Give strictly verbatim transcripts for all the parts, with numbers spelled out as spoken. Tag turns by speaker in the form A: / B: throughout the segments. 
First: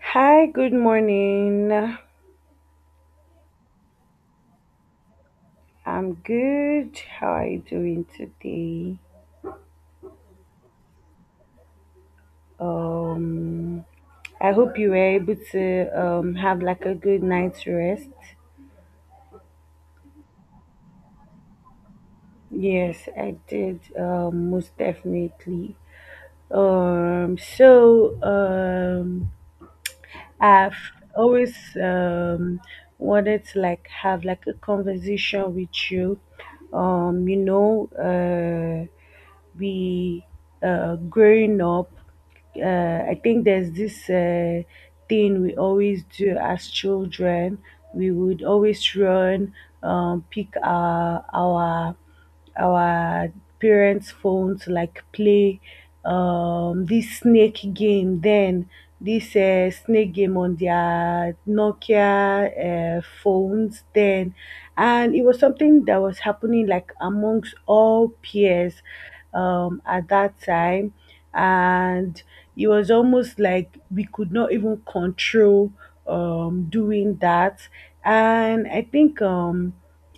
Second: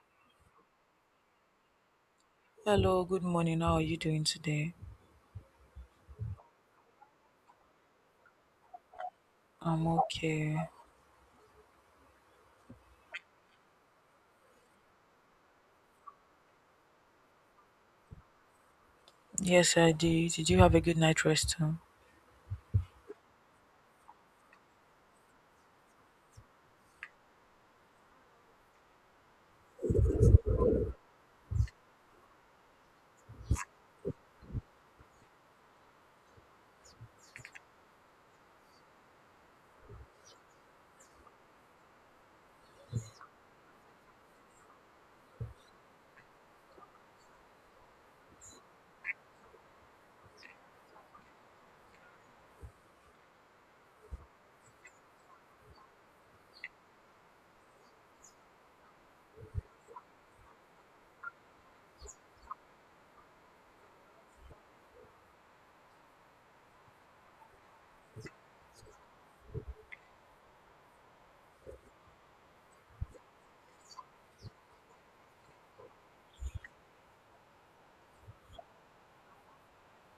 A: Hi, good morning.
B: Hello, good morning. How are you doing today?
A: I'm good. How are you doing today?
B: I'm okay.
A: Um, I hope you were able to um, have like a good night's rest.
B: Yes, I did. Did you have a good night rest? huh?
A: Yes, I did. Um, most definitely. Um, so um, I've always um wanted to like have like a conversation with you. Um, you know, uh, we uh, growing up, uh, I think there's this uh, thing we always do as children. We would always run, um, pick our our our parents' phone to like play um this snake game then, this uh, snake game on their Nokia uh, phones then, and it was something that was happening like amongst all peers um at that time. And it was almost like we could not even control um doing that. And I think um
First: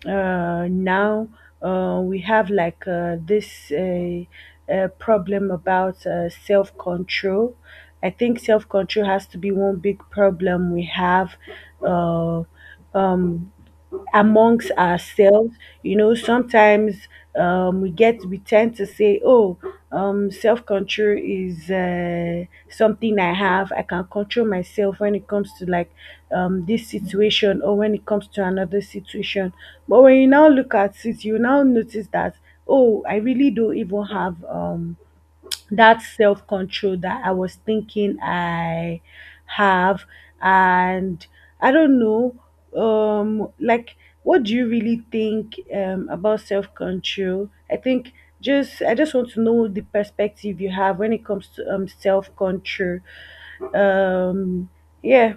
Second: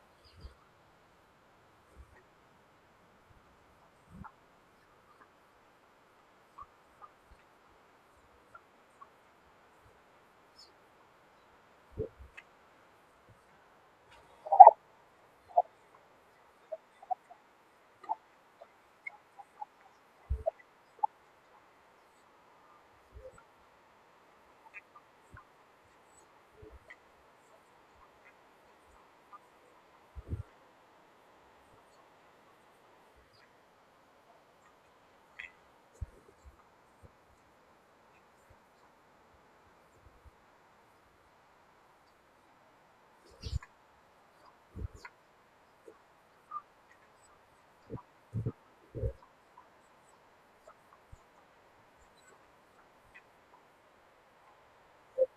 A: uh, now uh, we have like uh, this uh, uh, problem about uh, self control. I think self control has to be one big problem we have. Uh, um, Amongst ourselves. You know, sometimes um, we get we tend to say, "Oh, um, self control is uh, something I have. I can control myself when it comes to like um, this situation, or when it comes to another situation." But when you now look at it, you now notice that, oh, I really don't even have um that self-control that I was thinking I have. And I don't know, um like what do you really think um about self-control? I think, just I just want to know the perspective you have when it comes to um self-control. Um yeah,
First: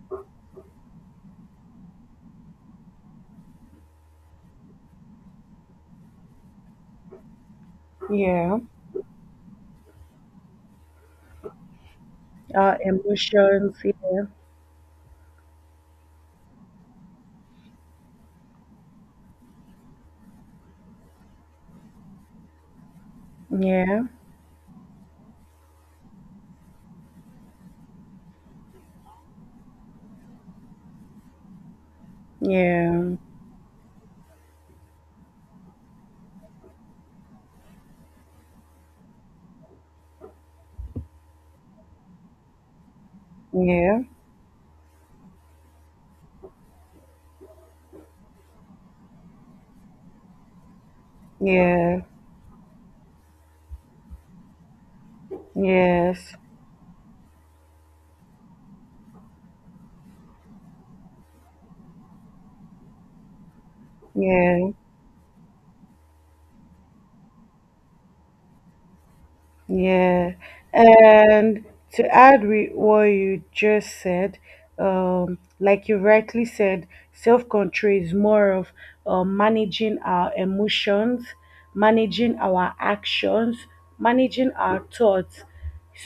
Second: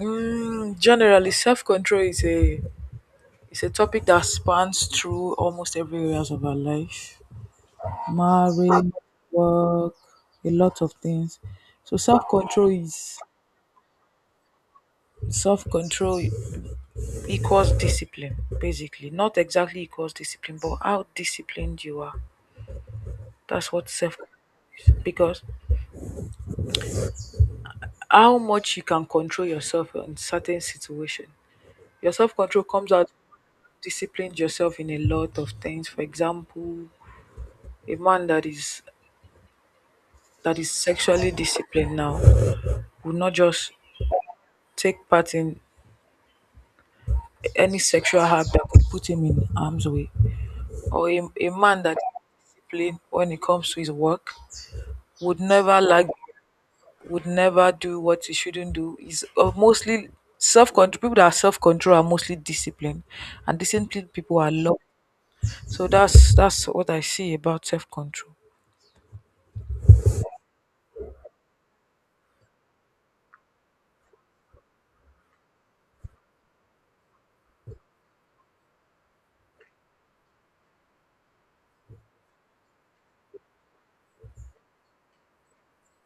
B: Mm, generally, self control is a is a topic that spans through almost every areas of our life,
A: yeah.
B: marriage, work, a lot of things. So self control
A: Our
B: is
A: emotions, yeah.
B: self control equals discipline, basically. Not exactly equals discipline, but how disciplined you are. That's what
A: Yeah,
B: self because how much you can control yourself in certain situation. Your self-control comes out
A: yeah,
B: disciplined yourself in a lot of things. For example, a man that is that is sexually disciplined now would not just
A: yeah,
B: take part in any sexual act that could put him in harm's way. Or a, a man that
A: yeah,
B: is disciplined when it comes to his work would never like
A: yes,
B: would never do what he shouldn't do. Is uh, mostly self-control. People that are self-control are mostly disciplined, and disciplined people are
A: yeah.
B: love. So that's that's what I see about self control.
A: Yeah, and to add with what you just said, um, like you rightly said, self-control is more of uh, managing our emotions, managing our actions, managing our thoughts,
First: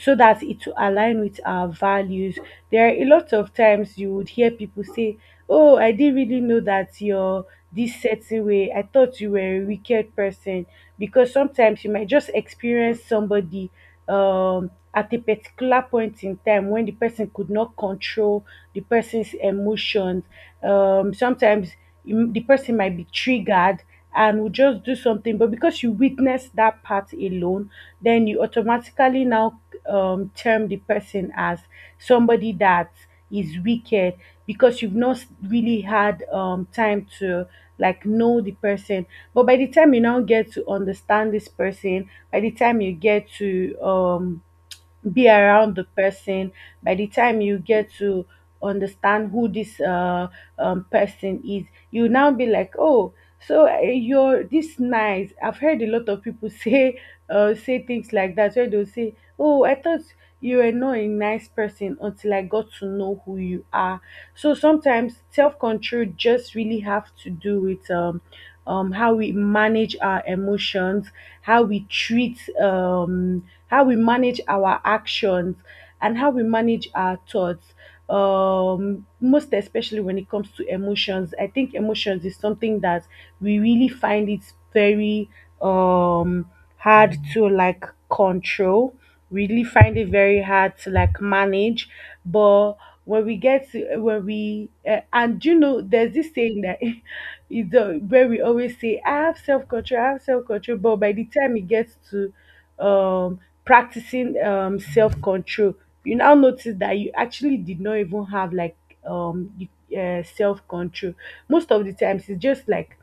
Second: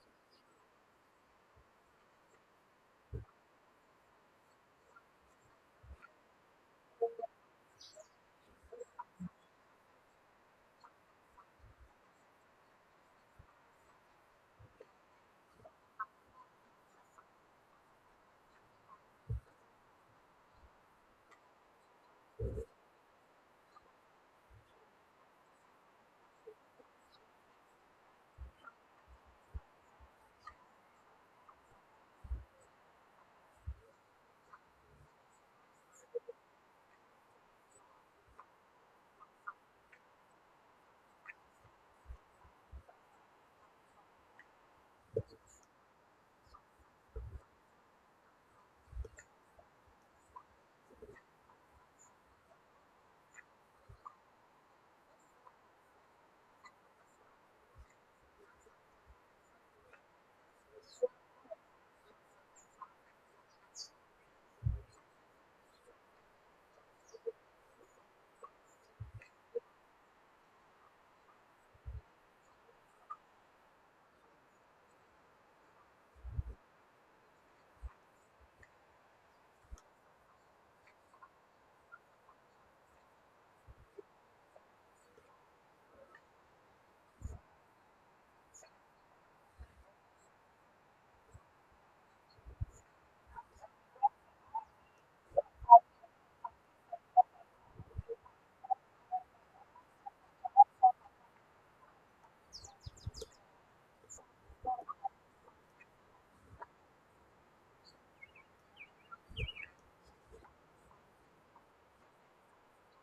A: so that it will align with our values. There are a lot of times you would hear people say, "Oh, I didn't really know that you're this certain way. I thought you were a wicked person." Because sometimes you might just experience somebody um, at a particular point in time when the person could not control the person's emotions. Um, sometimes you- the person might be triggered and will just do something, but because you witness that part alone, then you automatically now um, term the person as somebody that is wicked, because you've not really had um, time to like know the person. But by the time you now get to understand this person, by the time you get to um, be around the person, by the time you get to understand who this uh, um, person is, you now be like, oh, so uh, you're this nice. I've heard a lot of people say uh, say things like that, where they'll say, oh, I thought you were not a nice person until I got to know who you are. So sometimes self-control just really have to do with um um, how we manage our emotions, how we treat, um, how we manage our actions, and how we manage our thoughts. Um, most especially when it comes to emotions, I think emotions is something that we really find it very um hard to like control, really find it very hard to like manage. But when we get to when we uh, and you know, there's this saying that it's uh, where we always say, "I have self control, I have self control," but by the time it gets to um practicing um self control, you now notice that you actually did not even have like um you- uh, self control. Most of the times, it's just like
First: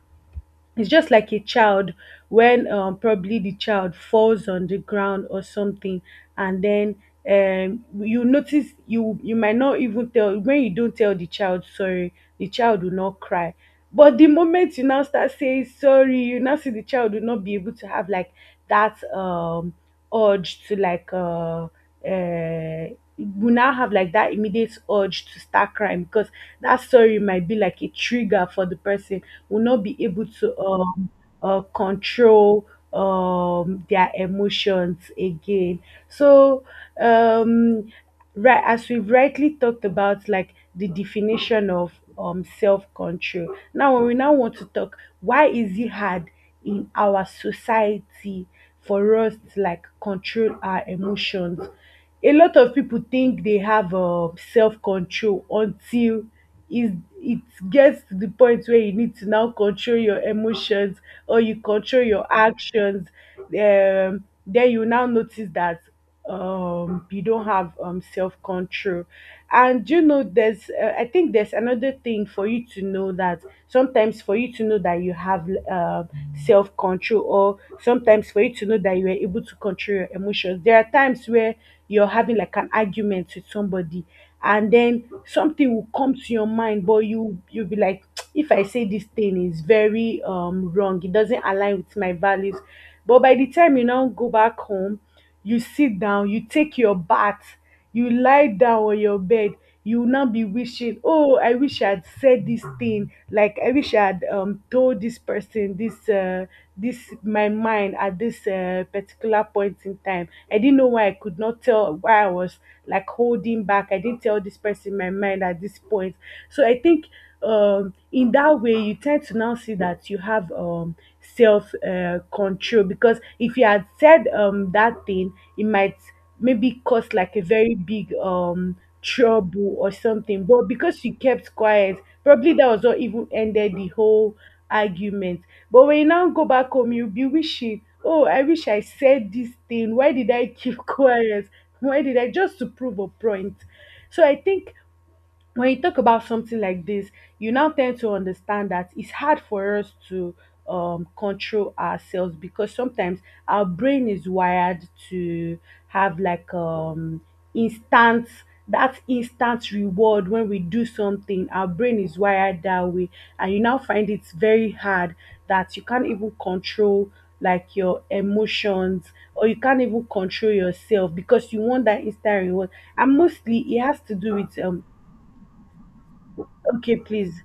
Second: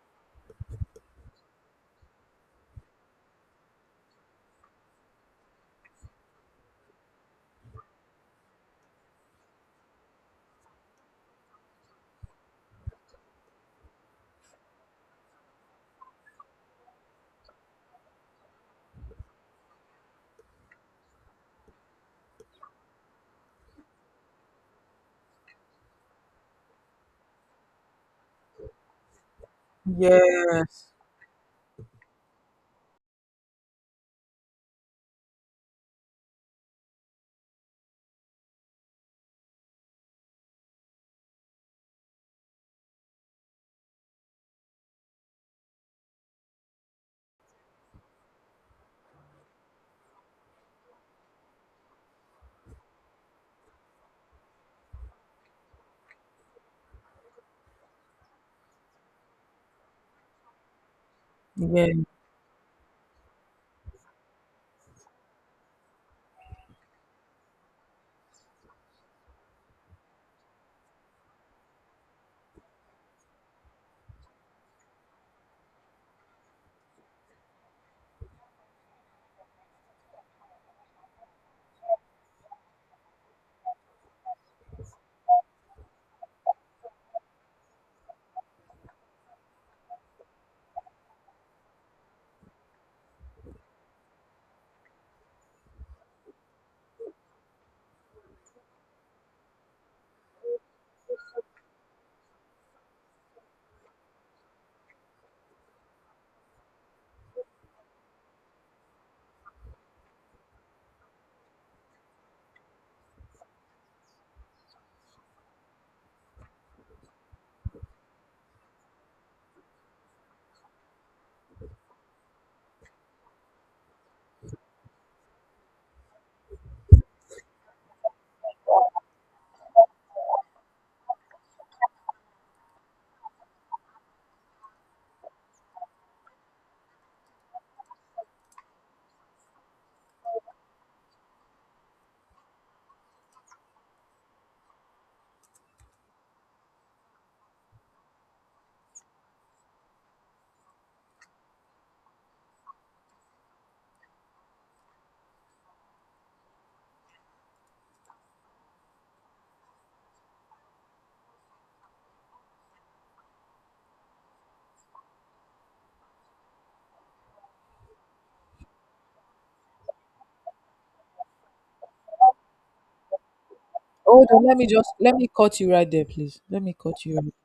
A: it's just like a child when, um, probably the child falls on the ground or something, and then um, you notice you you might not even tell. When you don't tell the child sorry, the child will not cry, but the moment you now start saying sorry, you now see the child will not be able to have like that um urge to like uh uh, we now have like that immediate urge to start crying, because that story might be like a trigger for the person, will not be able to
B: Yes,
A: um uh, control um their emotions again. So, um right, as we've rightly talked about, like the definition of um self-control. Now, when we now want to talk, why is it hard in our society for us to like control our emotions? A lot of people think they have um self-control until is it gets to the point where you need to now control your emotions or you control
B: yes.
A: your actions, um, then you now notice that um, you don't have um, self-control. And you know, there's uh, I think there's another thing for you to know: that sometimes for you to know that you have uh, self-control, or sometimes for you to know that you are able to control your emotions, there are times where you're having like an argument with somebody, and then something will come to your mind, but you you'll be like if I say this thing is very um wrong, it doesn't align with my values. But by the time you now go back home, you sit down, you take your bath, you lie down on your bed, you will now be wishing, oh, I wish I had said this thing. Like, I wish I had um told this person this uh this my mind at this uh, particular point in time. I didn't know why I could not tell why I was like holding back. I didn't tell this person my mind at this point. So I think um in that way you tend to now see that you have um self uh, control, because if you had said um that thing, it might maybe caused like a very big um trouble or something, but because she kept quiet, probably that was what even ended the whole argument. But when you now go back home, you'll be wishing, oh, I wish I said this thing, why did I keep quiet, why did I, just to prove a point. So I think when you talk about something like this, you now tend to understand that it's hard for us to um, control ourselves, because sometimes our brain is wired to have like um, instant that instant reward when we do something. Our brain is wired that way, and you now find it's very hard that you can't even control like your emotions, or you can't even control yourself because you want that instant reward, and mostly it has to
B: Hold
A: do
B: on,
A: with
B: let me
A: um
B: just let me cut you right there, please. Let me
A: Okay,
B: cut you. Right.
A: please,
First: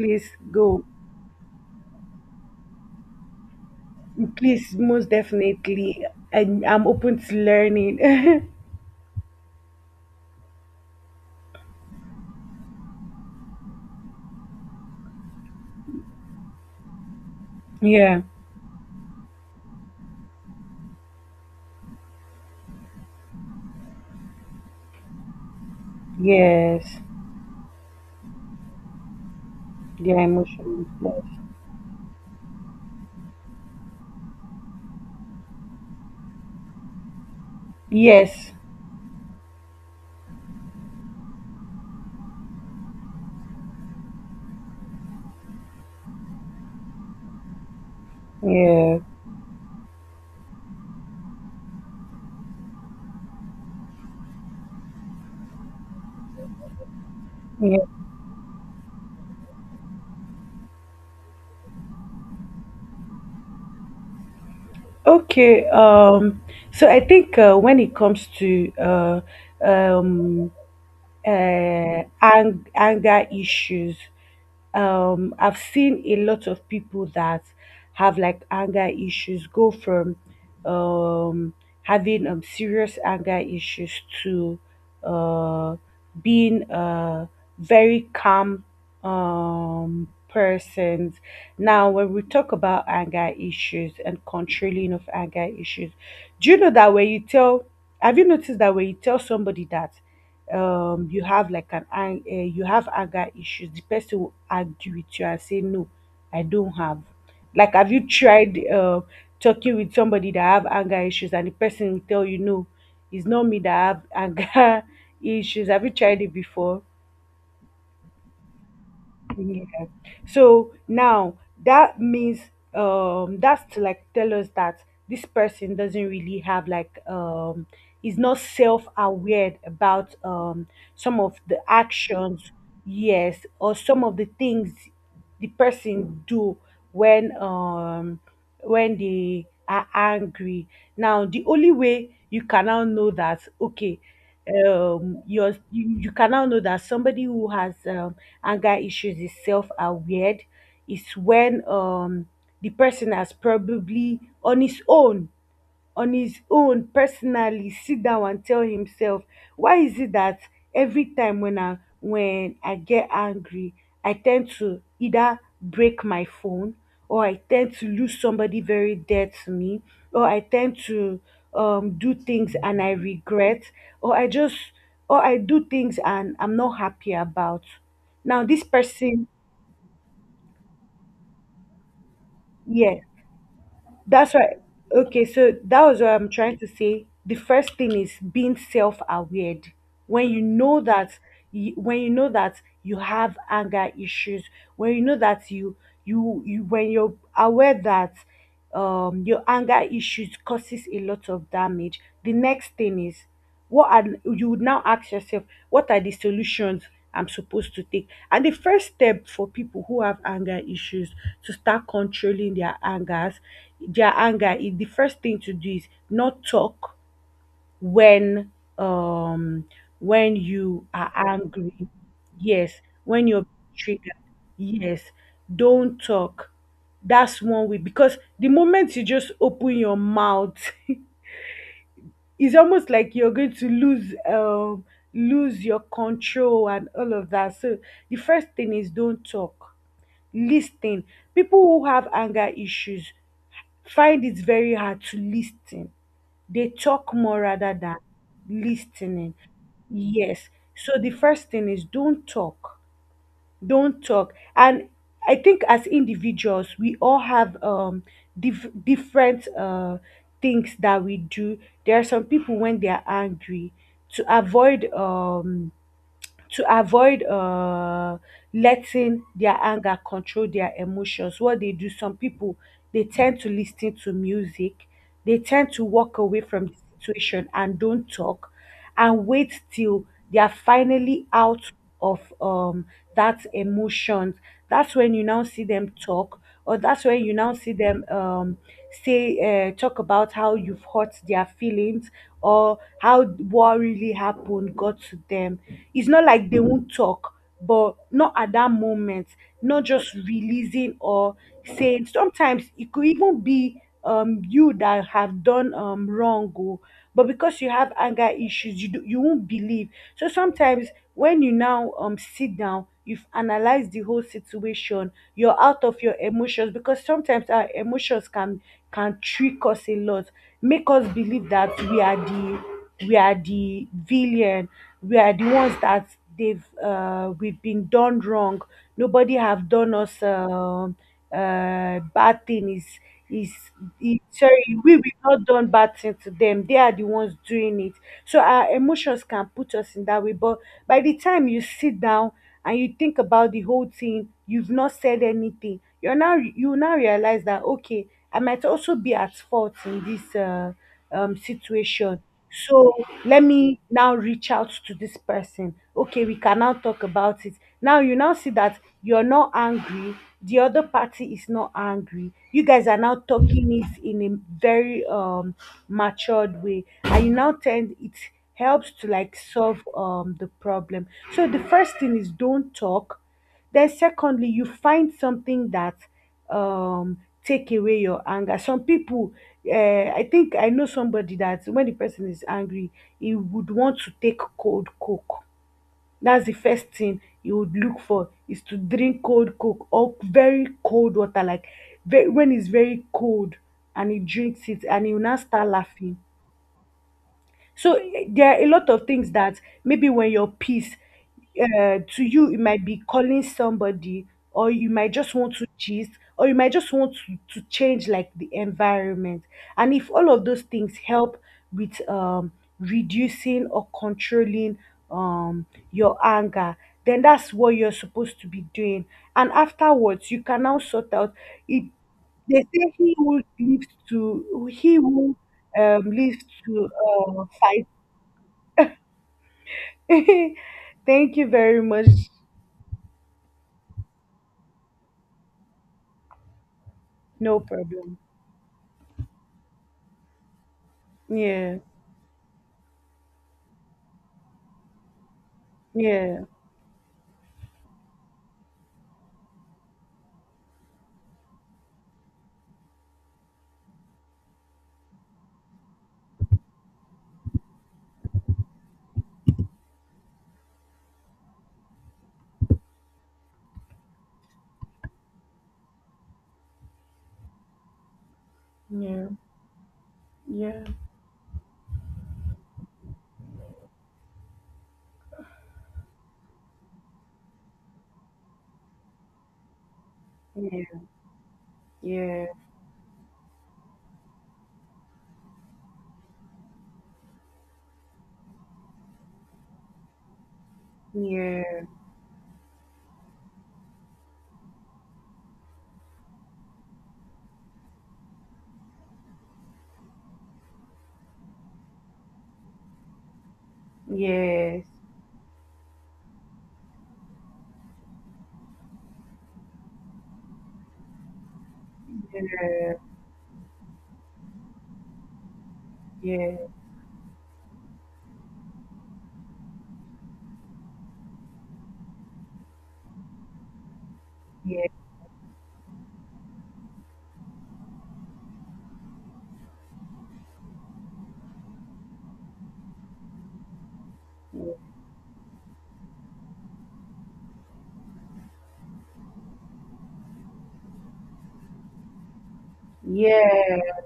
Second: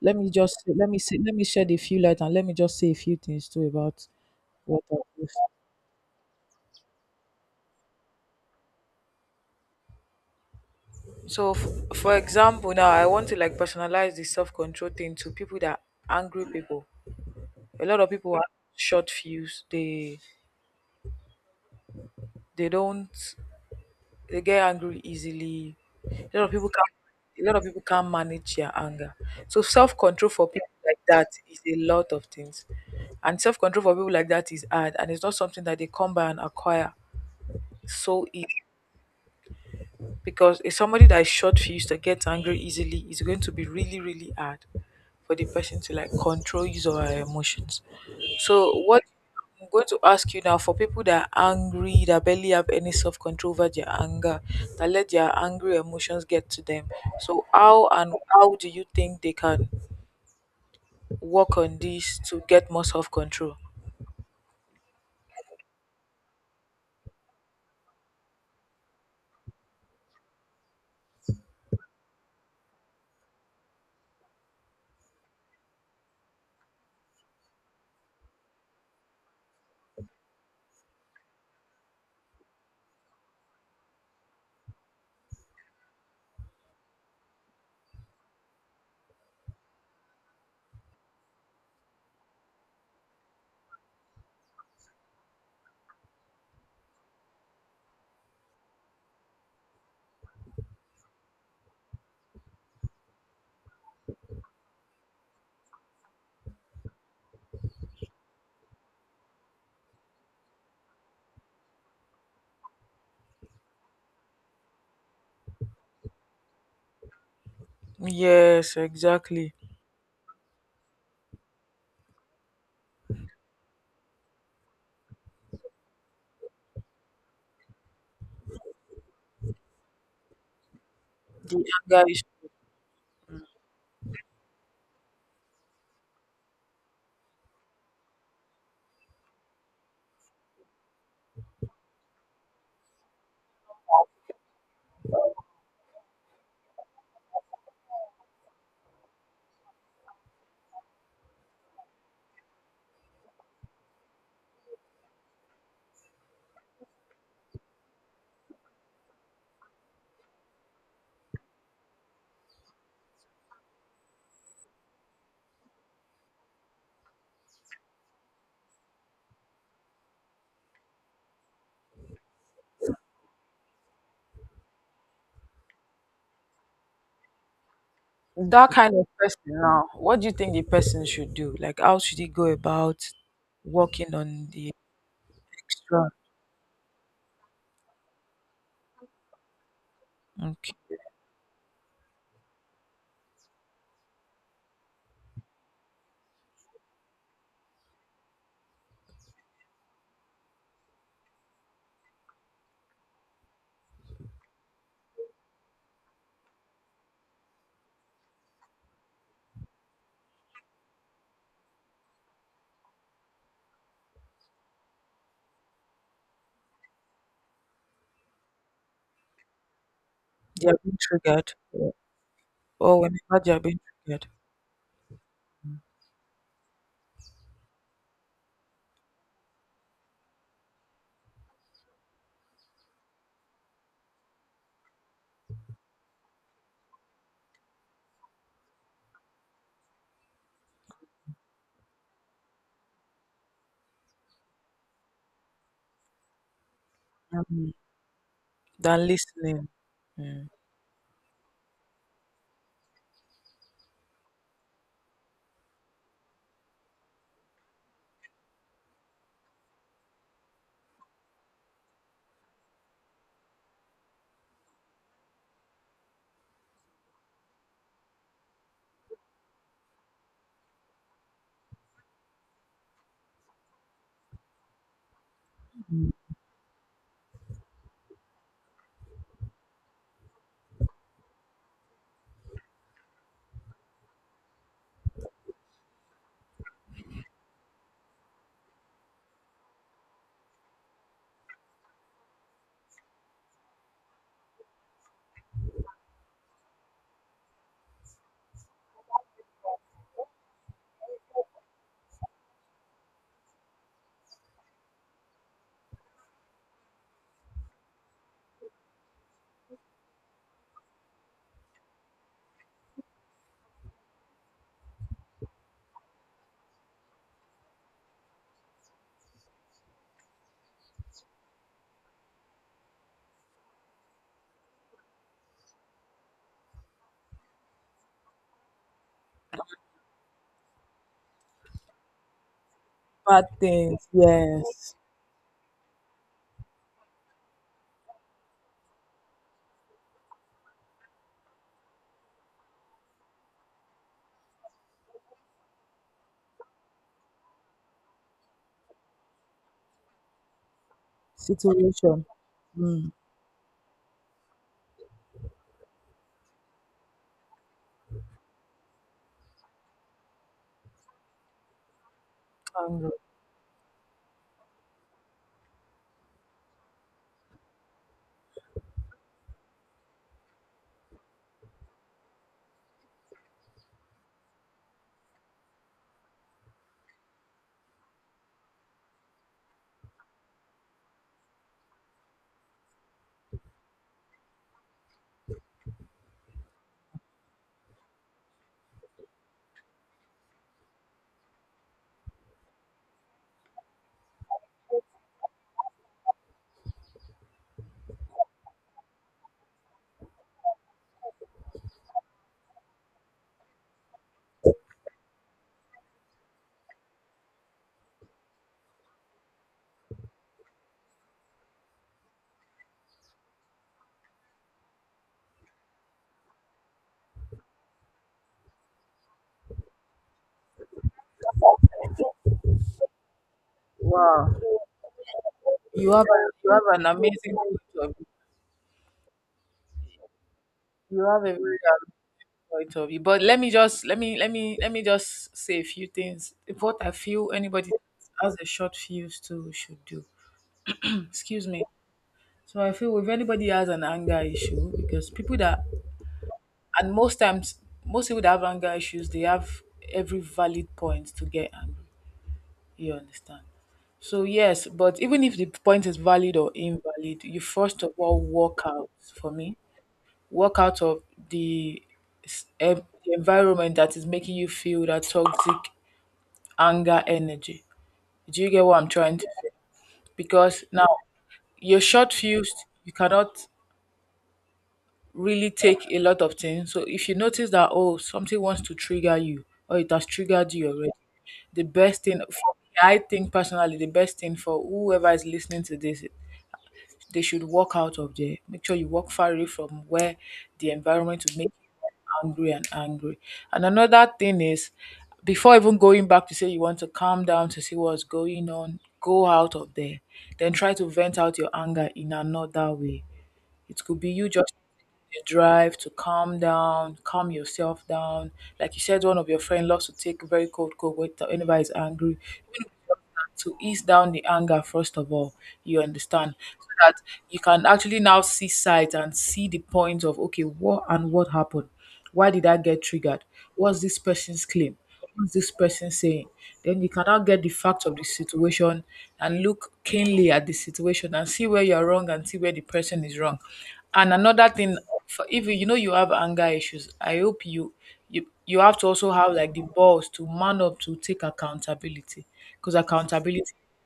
B: Let me just
A: go.
B: let me say let me shed a few light and let me just say a few things too about
A: Please,
B: what that
A: most
B: is.
A: definitely. And I'm open to learning.
B: So, f- for example, now I want to like personalize the self control thing to people that are angry people. A lot of
A: Yeah.
B: people are short fuse. They they don't. They get angry easily. A lot of people can
A: Yes.
B: a lot of people can't manage their anger. So self
A: Yeah,
B: control for people
A: emotional.
B: like that is a lot of things. And self control for people like that is hard and it's not something that they come by and acquire so easy
A: Yes.
B: because if somebody that is short fused that gets angry easily is going to be really really hard for the person to like control his or her emotions. So
A: Yeah.
B: what I'm going to ask you now for people that are angry that barely have any self-control over their anger, that let their angry emotions get to them, so
A: Yeah.
B: how and how do you think they can work on this to get more self-control?
A: Okay. Um. So I think uh, when it comes to uh, um, uh, ang- anger issues. Um, I've seen a lot of people that have like anger issues go from um, having um, serious anger issues to uh, being uh, very calm um persons. Now, when we talk about anger issues and controlling of anger issues, do you know that when you tell have you noticed that when you tell somebody that um you have like an ang- eh, you have anger issues, the person will argue with you and say no, I don't have. Like, have you tried uh, talking with somebody that have anger issues and the person will tell you no, it's not me that have anger issues? Have you tried it before?
B: Yes, exactly.
A: Yeah. So now, that means, um that's to like tell us that this person doesn't really have like um is not self-aware about um some of
B: The
A: the
B: anger is
A: actions, yes, or some of the things the person do when um when they are angry. Now, the only way you can now know that, okay, um your you, you can now know that somebody who has um, anger issues is self-aware is when um the person has probably on his own on his own personally sit down and tell himself, why is it that every time when i when I get angry, I tend to either break my phone, or I tend to lose somebody very dear to me, or I tend to um, do things and I regret, or i just or I do things and I'm not happy about. Now, this
B: that kind of
A: person…
B: person now, what do you think the person should do? Like, how should he go about
A: Yeah.
B: working
A: That's
B: on
A: right.
B: the
A: Okay, so that was
B: extra?
A: what I'm trying to say. The first thing is being self-aware. When you
B: Okay,
A: know that, you, when you know that you have anger issues, when you know that you you you when you're aware that um your anger issues causes a lot of damage, the next thing is, what are you would now ask yourself, what are the solutions I'm supposed to take? And the first step for people who have anger issues to start controlling their angers, their anger, is the first thing to do is not talk when um when
B: they are
A: you
B: being
A: are
B: triggered,
A: angry. Yes,
B: or
A: when
B: whenever
A: you're
B: they are being
A: triggered.
B: triggered,
A: Yes, don't talk. That's one way because the moment you just open your mouth it's almost like you're going to lose um lose your control and all of that, so the first thing is don't talk. Listen. People who have anger issues find it very hard to listen. They talk more
B: mm
A: rather than
B: than
A: listening.
B: listening. Mm.
A: Yes, so the first thing is don't talk, don't talk. And I think as individuals we all have um dif- different uh things that we do. There are some people, when they are angry, to avoid, um to avoid uh letting their anger control their emotions, what they do, some people, they tend to listen to music, they tend to walk away from the situation and don't talk, and wait till they are finally out of um that emotions. That's when you now see them talk, or that's when you now see them, um say uh, talk about how you've hurt their feelings or how what really happened got to them. It's not like they won't talk, but not at that moment, not just releasing. Or, saying, sometimes it could even be um you that have done um wrong, oh, but because you have anger issues, you do, you won't believe. So sometimes when you now um sit down, you've analyzed the whole situation, you're out of your emotions, because sometimes our emotions can can trick us a lot, make us believe that we are the, we are the villain, we are the ones that, they've uh, we've been done wrong, nobody have done us um uh, bad thing. is
B: Bad
A: is
B: things,
A: is- Sorry,
B: yes.
A: we we've not done bad thing to them, they are the ones doing it. So our emotions can put us in that way. But by the time you sit down and you think about the whole thing, you've not said anything, you're now you now realize that, okay, I might also be at fault in this uh um, situation.
B: Situation.
A: So
B: Mm.
A: let me now reach out to this person. Okay, we can now talk about it. Now you now see that you're not angry. The other party is not angry. You guys are
B: Angry.
A: now talking it in a very um matured way, and you now tend, it helps to like solve um the problem. So the first thing is don't talk. Then secondly, you find something that um take away your anger. Some people, uh, I think I know somebody that when the person is angry, he would want to take cold coke. That's the first thing you would look for, is to drink cold coke or very cold water, like, ve- when it's very cold, and he drinks it and he will now start laughing. So, eh, there are a lot of things that, maybe when you're pissed, uh, to you it might be calling somebody, or you might just want to gist, or you might just want to, to change like the environment. And if all of those things help with um, reducing or controlling um, your anger, then that's what you're supposed to be doing. And afterwards, you can now sort out it. They say he who lives
B: Wow,
A: to, he who um,
B: you have a,
A: leads
B: you have
A: to
B: an
A: uh,
B: amazing
A: fight.
B: point. You
A: Thank
B: have
A: you
B: a very
A: very much.
B: right, of you. But let me just let me let me let me just say a few things. What I feel
A: No
B: anybody
A: problem.
B: has a short fuse too should do. Excuse
A: Yeah,
B: me. So I feel if anybody has an anger issue, because people that
A: yeah,
B: and most times most people that have anger issues, they have every valid point to get angry. You understand? So yes, but even if the point is valid or invalid, you first of all walk out for me. Walk out of the s- en- environment that is making you feel that toxic anger energy. Do you get what I'm
A: yeah,
B: trying to say?
A: yeah,
B: Because now you're short fused, you cannot really take a lot of things. So if you notice that oh something wants to trigger you or it has triggered you
A: yeah,
B: already, the best thing for
A: yeah,
B: me, I think personally the best thing for whoever is listening to this, they should walk out of there. Make sure you walk far away from where the environment will make
A: yeah,
B: you angry and angry. And another thing is, before even going back to say you want to calm down to see what's going on, go out of there. Then try to vent out your anger in another way. It could be you just
A: yes, yeah,
B: a drive to calm down, calm yourself down. Like you said, one of your friend loves to take very cold cold water whenever he's angry. Even to ease down the anger first of all, you understand,
A: yeah,
B: so that you can actually now see sides and see the point of okay what and what happened, why did I get triggered? What's this person's claim? What's this person saying? Then you can now get the fact of the situation and look keenly at the situation and see where you're wrong and see where the person is wrong. And another thing, for if you you know you have anger issues, I hope you you you have to also have like the balls to man up to take accountability, because
A: yeah,
B: accountability,
A: yeah,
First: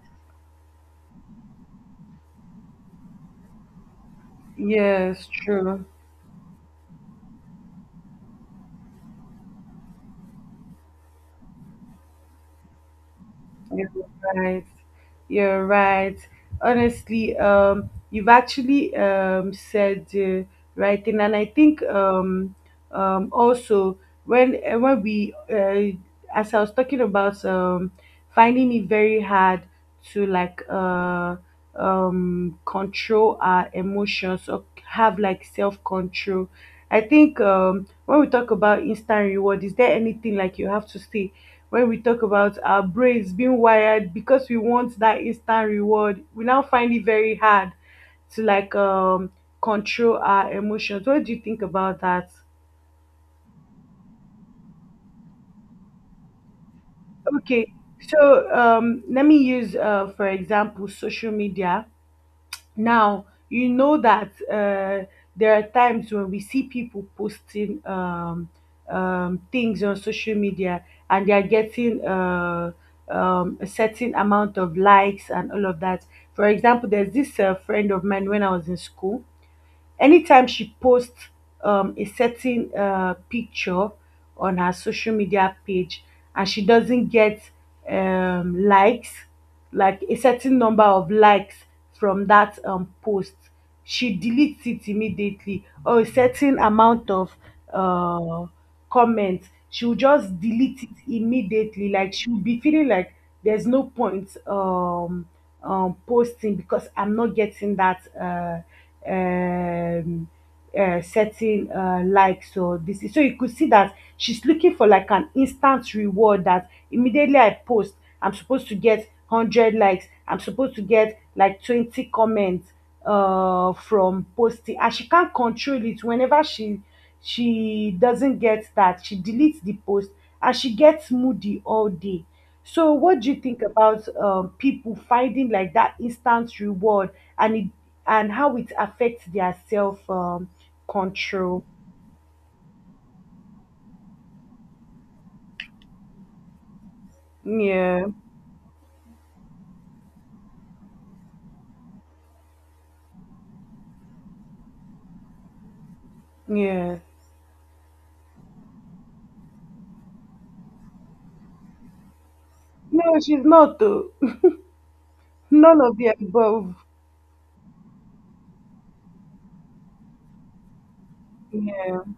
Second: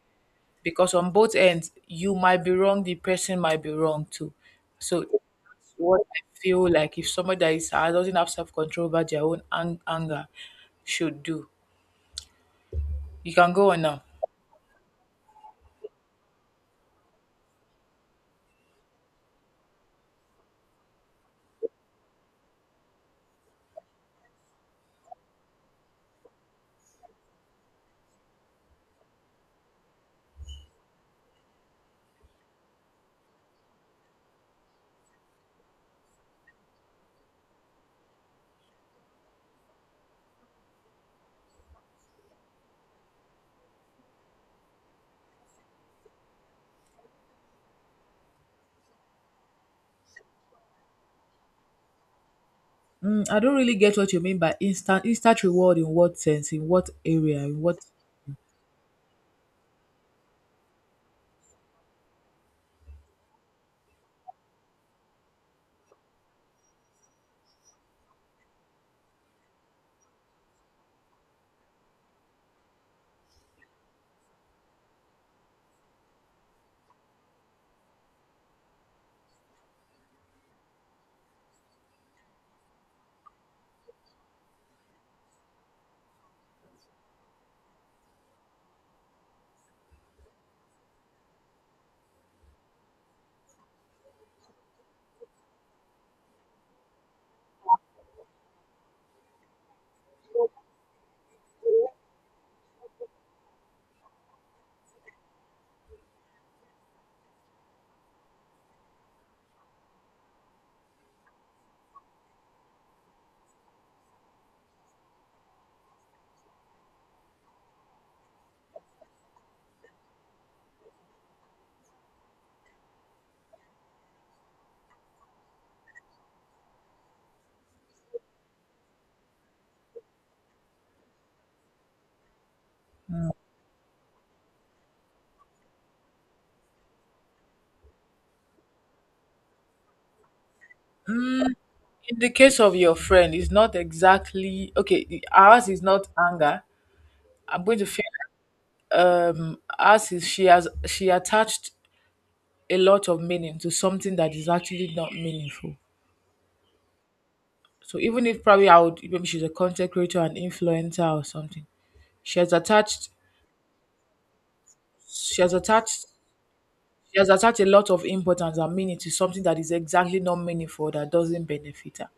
B: because on both ends you might be wrong, the person might be wrong too. So
A: yes, true.
B: what I feel like if somebody that is uh, doesn't have self control over their own ang- anger should do. You can go on
A: You're
B: now.
A: right. You're right. Honestly, um, you've actually um, said the right thing. And I think, um, um, also, when eh, when we uh, as I was talking about, um, finding it very hard to like, uh, um, control our emotions or have like self control. I think, um, when we talk about instant reward, is there anything like you have to say? When we talk about our brains being wired because we want that instant reward, we now find it very hard to like um control our emotions. What do you think about that?
B: Mm, I don't really get what you mean by instant instant reward, in what sense, in what area, in
A: Okay,
B: what.
A: so, um, let me use, uh, for example, social media. Now, you know that, uh, there are times when we see people posting, um, um, things on social media, and they are getting, uh, um, a certain amount of likes and all of that. For example, there's this uh, friend of mine. When I was in school, anytime she posts um, a certain uh, picture on her social media page, and she doesn't get um, likes, like a certain number of likes from that um, post, she deletes it immediately. Or a certain amount of uh, comment, she'll just delete it immediately. Like, she'll be feeling like there's no point um um posting because I'm not getting that uh um uh, certain uh, likes or this. So you could see that she's looking for like an instant reward, that immediately I post, I'm supposed to get one hundred likes, I'm supposed to get like twenty comments uh from posting. And she can't control it. Whenever she she doesn't get that, she deletes the post and she gets moody all day. So, what do you think about, um, people finding like that instant reward, and it, and how it affects their self um, control?
B: In the case of your friend, it's not exactly okay. the- Ours is not anger. I'm going to feel
A: Yeah,
B: um ours is she has she attached a lot of meaning to something that is actually not meaningful.
A: yeah.
B: So even if probably I would maybe she's a content creator, an influencer or something, she has attached
A: No, she's not though.
B: She has
A: None of
B: attached
A: the above.
B: she has attached a lot of importance and meaning to something that is exactly not meaningful that doesn't benefit
A: Yeah,
B: her.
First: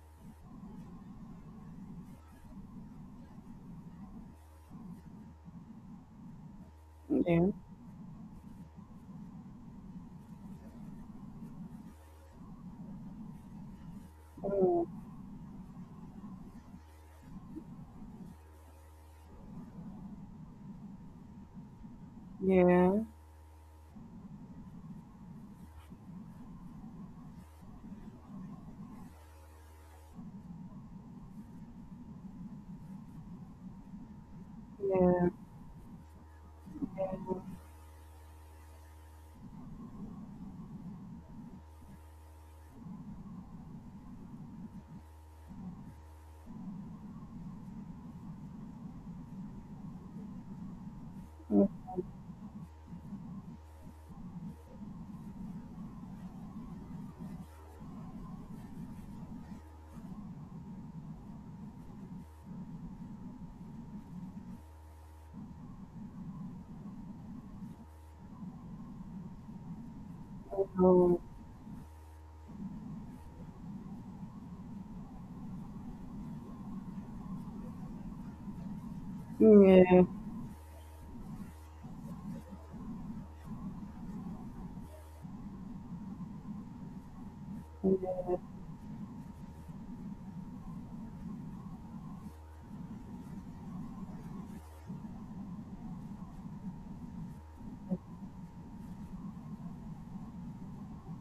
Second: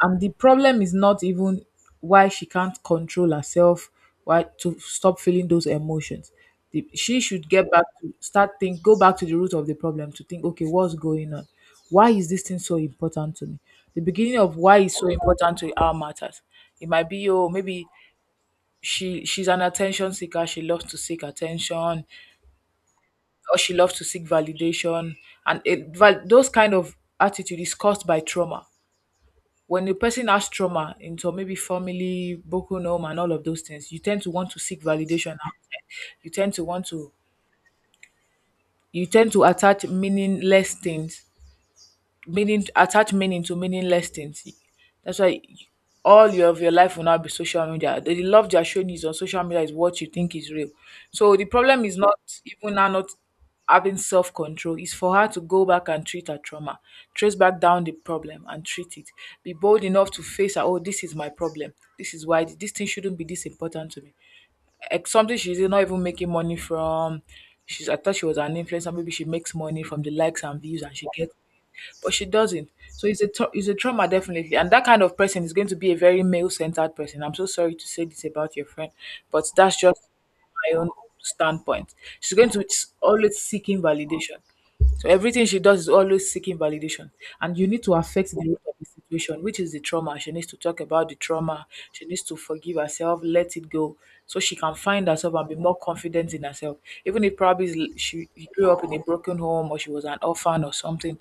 B: And the problem is not even why she can't control herself, why to stop feeling those emotions. The, she should
A: yeah,
B: get back to start think go back to the root of the problem to think, okay, what's going on? Why is this thing so important to me? The beginning of why it's
A: mm,
B: so important to our matters. It might be oh maybe she she's an attention seeker, she loves to seek attention
A: yeah,
B: or she loves to seek validation, and it val- those kind of attitude is caused by trauma. When a person has trauma into maybe family broken home and all of those things, you tend to want to seek
A: yeah,
B: validation outside. you tend to want to you tend to attach meaningless things meaning attach meaning to meaningless things. That's why all your, of your life will now be social media. The, love they're showing is on social media is what you think is real. So the problem is not even now not having self control. It's for her to go back and treat her trauma, trace back down the problem and treat it. Be bold enough to face her. Oh, this is my problem. This is why this thing shouldn't be this important to me. Like something she's not even making money from. She's I thought she was an influencer. Maybe she makes money from the likes and views, and she
A: oh,
B: gets but she doesn't. So it's a tra- it's a trauma definitely, and that kind of person is going to be a very male centered person. I'm so sorry to say this about your friend, but that's just
A: yeah,
B: my own standpoint. She's going to s- always seeking validation. So everything she does is always seeking validation. And you need to affect the root of the situation, which is the trauma. She needs to talk about the trauma. She needs to forgive herself, let it go, so she can find herself and be more confident in herself. Even if probably is- she grew up in a broken home or she was an orphan or something,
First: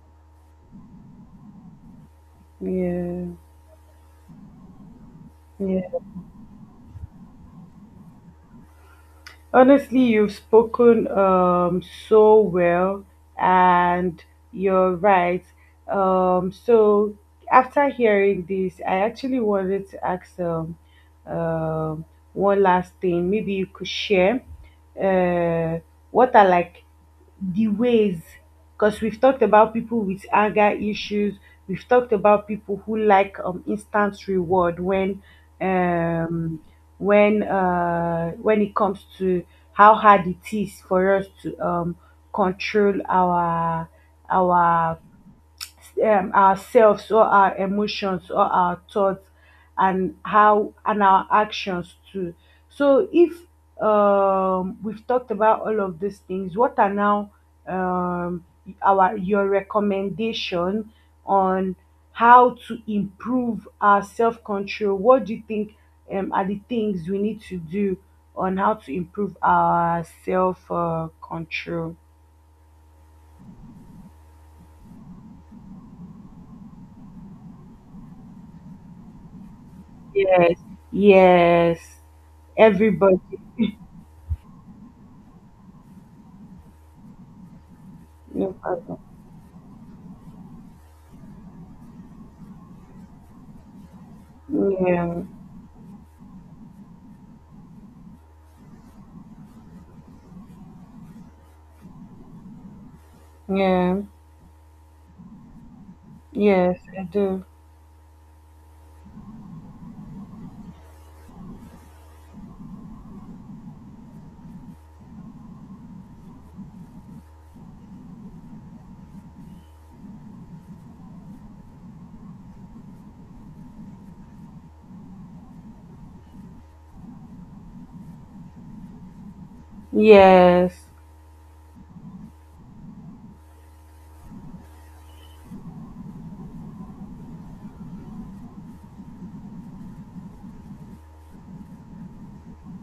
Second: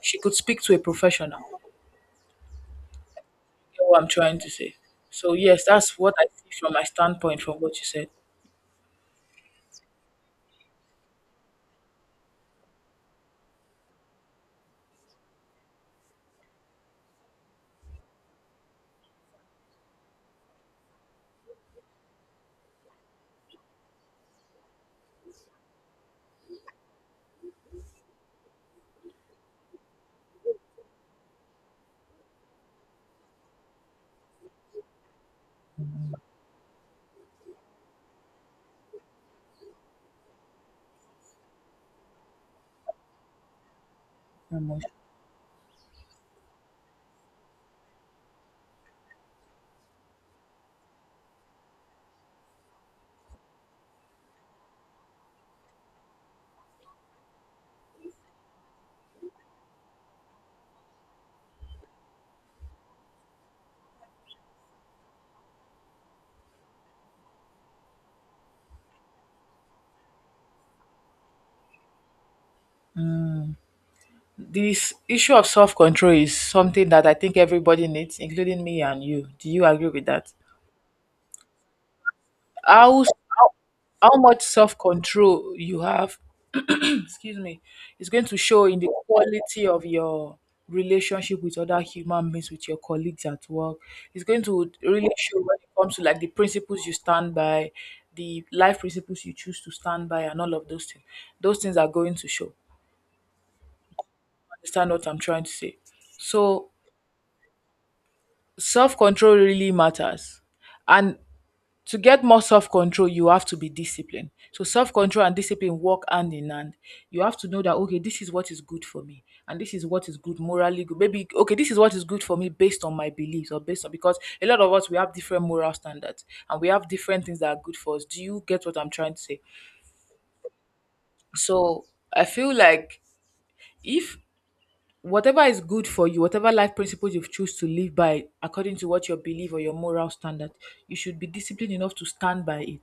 B: she could speak to a professional. You
A: yeah,
B: know what I'm trying to say. So yes,
A: yeah.
B: that's what I see from my standpoint from what you said.
A: Honestly, you've spoken, um, so well, and you're right. Um, so, after hearing this, I actually wanted to ask, um, um one last thing. Maybe you could share, uh, what are like the ways, because we've talked about people with anger issues, we've talked about people who like, um, instant reward, when, um when uh when it comes to how hard it is for us to um control our
B: Amos.
A: our um, ourselves or our emotions or our thoughts, and how and our actions too. So if, um, we've talked about all of these things, what are now, um, our your recommendation on how to improve our self-control? What do you think, um, are the things we need to do on how to improve our self uh, control?
B: This issue of self control is something that I think everybody needs, including me and you. Do you agree with that?
A: Yes. Yes,
B: how
A: everybody.
B: how, how much self control you have excuse me is going to
A: No
B: show in the
A: problem.
B: quality of your relationship with other human beings, with your colleagues at work. It's going to really
A: Yeah,
B: show when it comes to like the principles you stand by, the life principles you choose to stand by and all of those things, those things are going to show.
A: yeah,
B: Understand what I'm trying to say? So
A: yes, I do.
B: self control really matters, and to get more self-control, you have to be disciplined. So self-control and discipline work hand in hand. You have to know that okay, this is what is good for me, and this is what is good morally good. Maybe okay, this is what is good for me based on my beliefs or based on because a lot of us we have different moral standards and we have different things that are good for us. Do you get what I'm trying to say?
A: Yes,
B: So I feel like if whatever is good for you, whatever life principles you've choose to live by according to what your belief or your moral standard, you should be disciplined enough to stand by it.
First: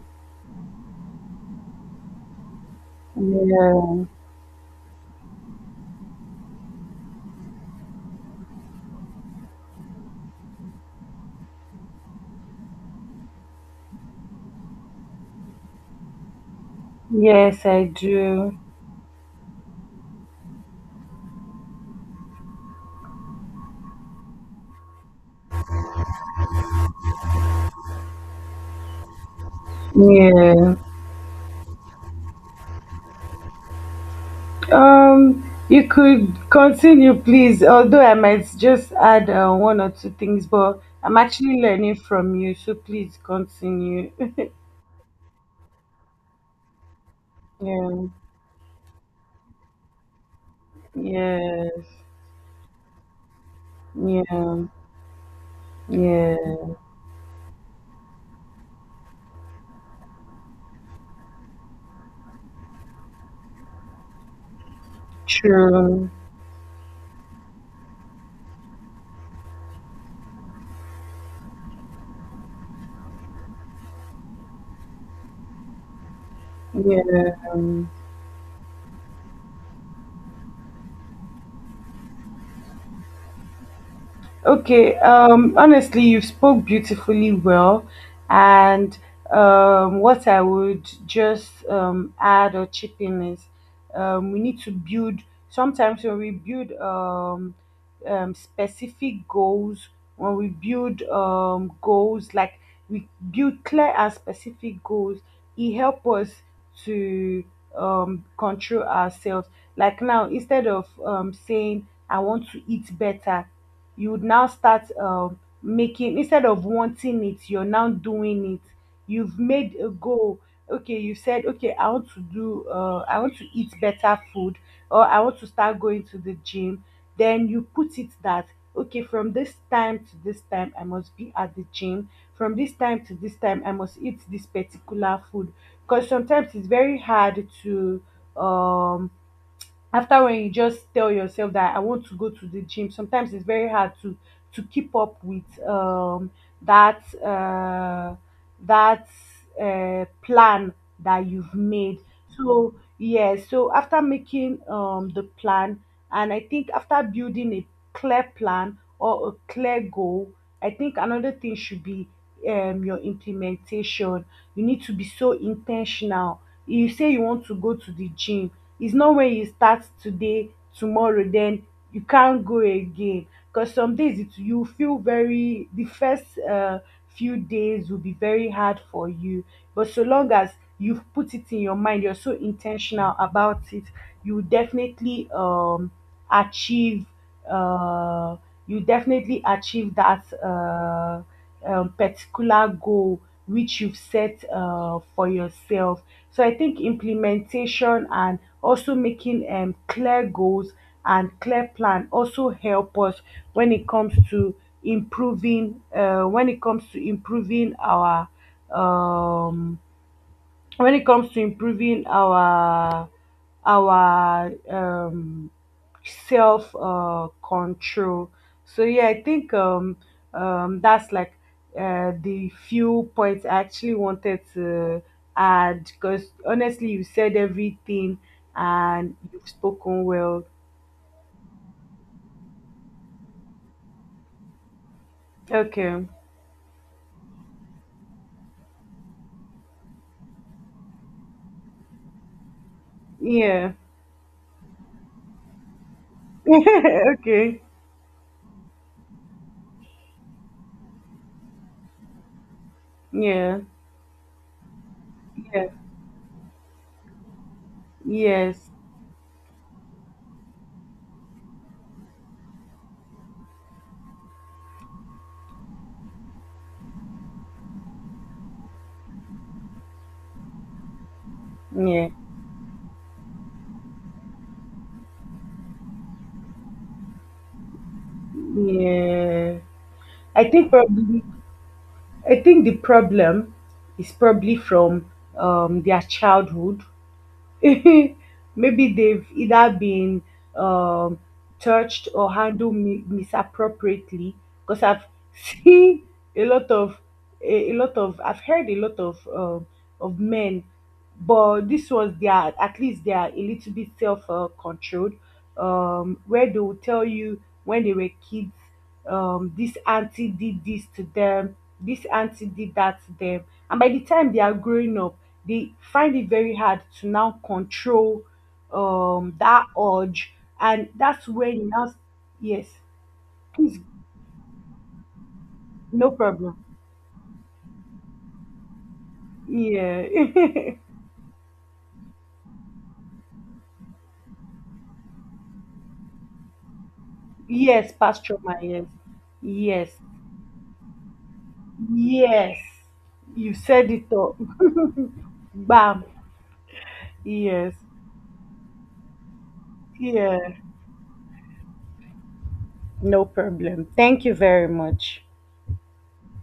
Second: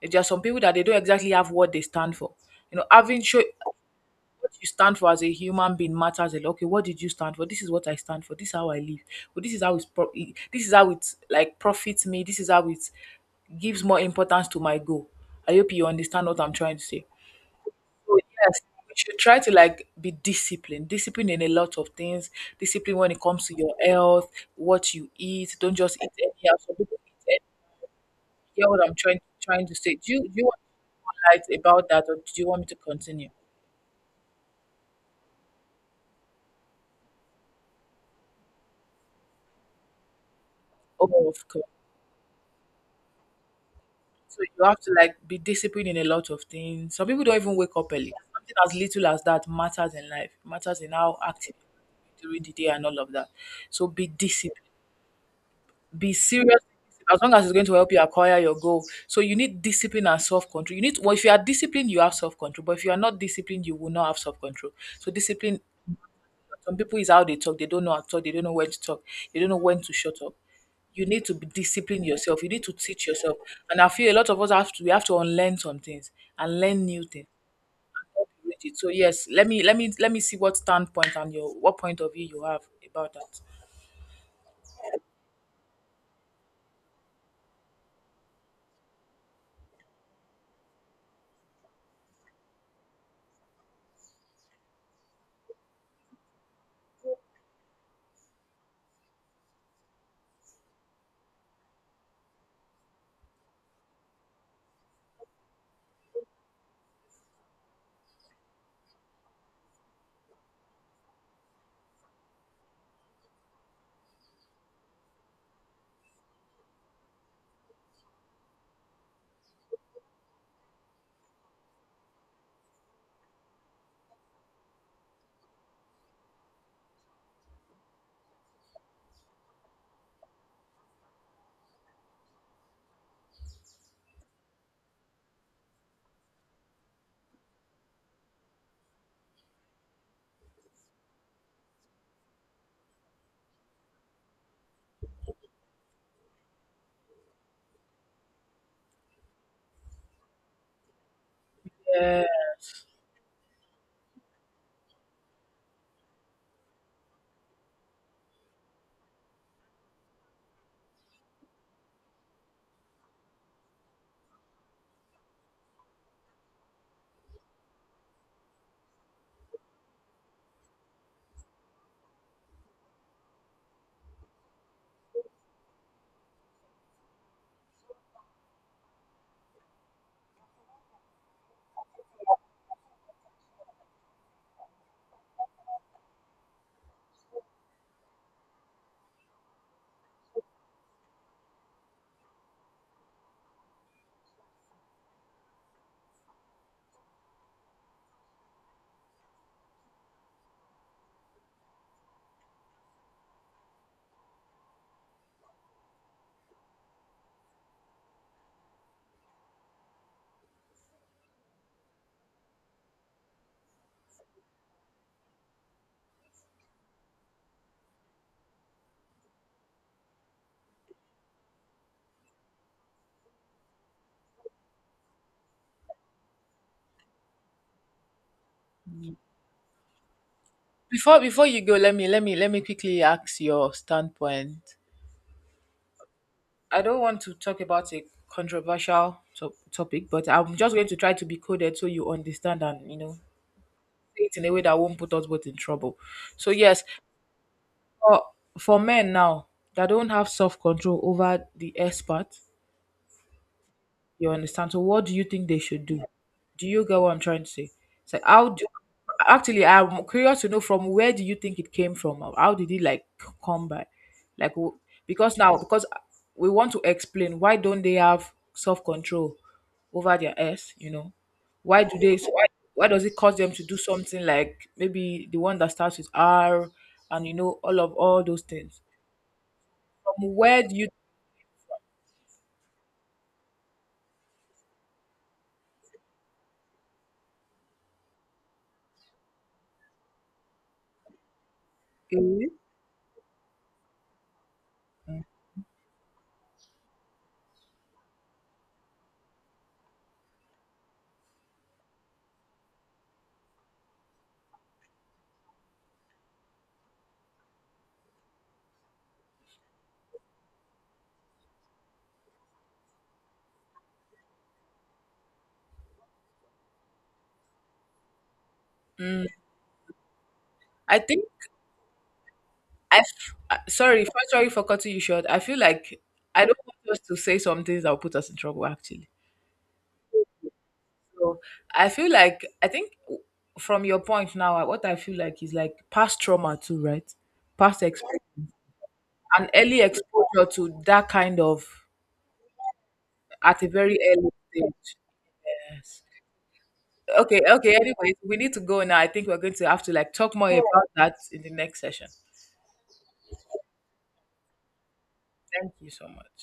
B: If there are some people that they don't exactly have what they stand for, you know, having show
A: yeah,
B: what you stand for as a human being matters a lot. Okay, what did you stand for? This is what I stand for. This is how I live. But this is how it's pro- it- this is how it like profits me. This is how it gives more importance to my goal. I hope you understand what I'm trying to say.
A: yes, I
B: So
A: do.
B: yes, we should try to like be disciplined. Discipline in a lot of things. Discipline when it comes to your health, what you eat. Don't just eat anyhow. Some people eat anyhow. Hear what I'm trying trying to say. Do you do you want
A: Yeah.
B: to highlight about that, or do you want me to continue?
A: Um, you could continue, please. Although I might just add uh, one or two things, but I'm
B: Oh, of
A: actually
B: course.
A: learning from you, so please continue.
B: So you have to like be disciplined in a lot of things. Some people don't even wake up
A: Yeah,
B: early. Something as little as that matters in life. Matters in how active you
A: yes,
B: are during the day and all of that. So be
A: yeah,
B: disciplined. Be
A: yeah.
B: serious as long as it's going to help you acquire your goal. So you need discipline and self control. You need well, if you are disciplined, you have self control. But if you are not disciplined, you will not have self control. So discipline.
A: True.
B: Some people is how they talk. They don't know how to talk. They don't know when to talk. They don't know when to shut up. You need to be discipline yourself. You need to teach yourself. And I feel a lot of us have to. We have to unlearn some things and learn new
A: Yeah.
B: things. With it. So yes, let me let me let me see what standpoint and your what point of view you have about that.
A: Okay, um, honestly, you spoke beautifully well. And um, what I would just um, add or chip in is, um, we need to build. Sometimes when we build, um, um, specific goals, when we build, um, goals like, we build clear and specific goals, it help us to um, control ourselves. Like now, instead of um, saying I want to eat better, you would now start um, making, instead of wanting it, you're now doing it. You've made a goal. Okay, you said, okay, I want to do, uh, I want to eat better food, or I want to start going to the gym. Then you put it that, okay, from this time to this time I must be at the gym, from this time to this time I must eat this particular food, because sometimes it's very hard to, um after, when you just tell yourself that I want to go to the gym, sometimes it's very hard to to keep up with um that uh that uh, plan that you've made.
B: Uh,
A: So yeah, so after making, um, the plan, and I think after building a clear plan or a clear goal, I think another thing should be, um, your implementation. You need to be so intentional. You say you want to go to the gym. It's not, when you start today, tomorrow then you can't go again, because some days, it, you feel very, the first uh, few days will be very hard for you. But so long as you've put it in your mind, you're so intentional about it, you will definitely um achieve, uh, you definitely achieve that, uh, um, particular goal which you've set, uh, for yourself. So I think implementation, and also making, um, clear goals and clear plan, also help us when it comes to improving, uh, when it comes to improving our, um, when it comes to improving our our um, self uh, control. So yeah, I think, um, um, that's like, uh, the few points I actually wanted to add, because honestly, you said everything and you've spoken well.
B: Before before you go, let me let me let me quickly ask your standpoint.
A: Okay.
B: I don't want to talk about a controversial to- topic, but I'm just going to try to be coded so you understand and you know
A: Yeah.
B: say it in a way that won't put us both in trouble. So yes,
A: Okay.
B: for for men now that don't have self control over the expert.
A: Yeah.
B: You understand? So what do you think they
A: Yeah.
B: should do? Do you get what I'm trying to say? So how do
A: Yes.
B: Actually, I'm curious to know from where do you think it came from? Or how did it like c- come by? Like w- because now because we want to explain why don't they have self control over their s? You know why do
A: Yeah.
B: they? so Why, why does it cause them to do something like maybe the one that starts with R and you know all of all those things?
A: Yeah.
B: From
A: I
B: where
A: think
B: do
A: probably, I think the problem is probably from um, their childhood. Maybe they've either been um, touched or
B: you?
A: handled mi- misappropriately. Because I've seen a lot of, a, a lot of I've heard a lot of, um of men, but this was, they are, at least they are a little bit self uh, controlled. Um, where they will tell you when they were kids, um, this auntie did this to them, this auntie did that to them. And by the time they are growing up, they find it very hard to now control um, that urge. And
B: I think
A: that's when you now, yes,
B: I f- uh,
A: please,
B: sorry, first sorry for cutting you short. I feel like
A: no
B: I
A: problem.
B: don't want us to say some things that will put us in trouble. Actually,
A: Yeah.
B: so I feel like I think w- from your point now, uh, what I feel like is like past trauma too, right? Past
A: Yes, Pastor
B: experience,
A: Ma, yes.
B: an early
A: Yes.
B: exposure to that kind of
A: Yes. You
B: at a
A: said
B: very
A: it
B: early
A: all.
B: stage. Yes.
A: Bam.
B: Okay.
A: Yes.
B: Okay. Anyway, we need to go now. I think we're going to have to like talk
A: Yeah.
B: more about that in the next session.
A: No problem. Thank you very much.
B: Thank you so much.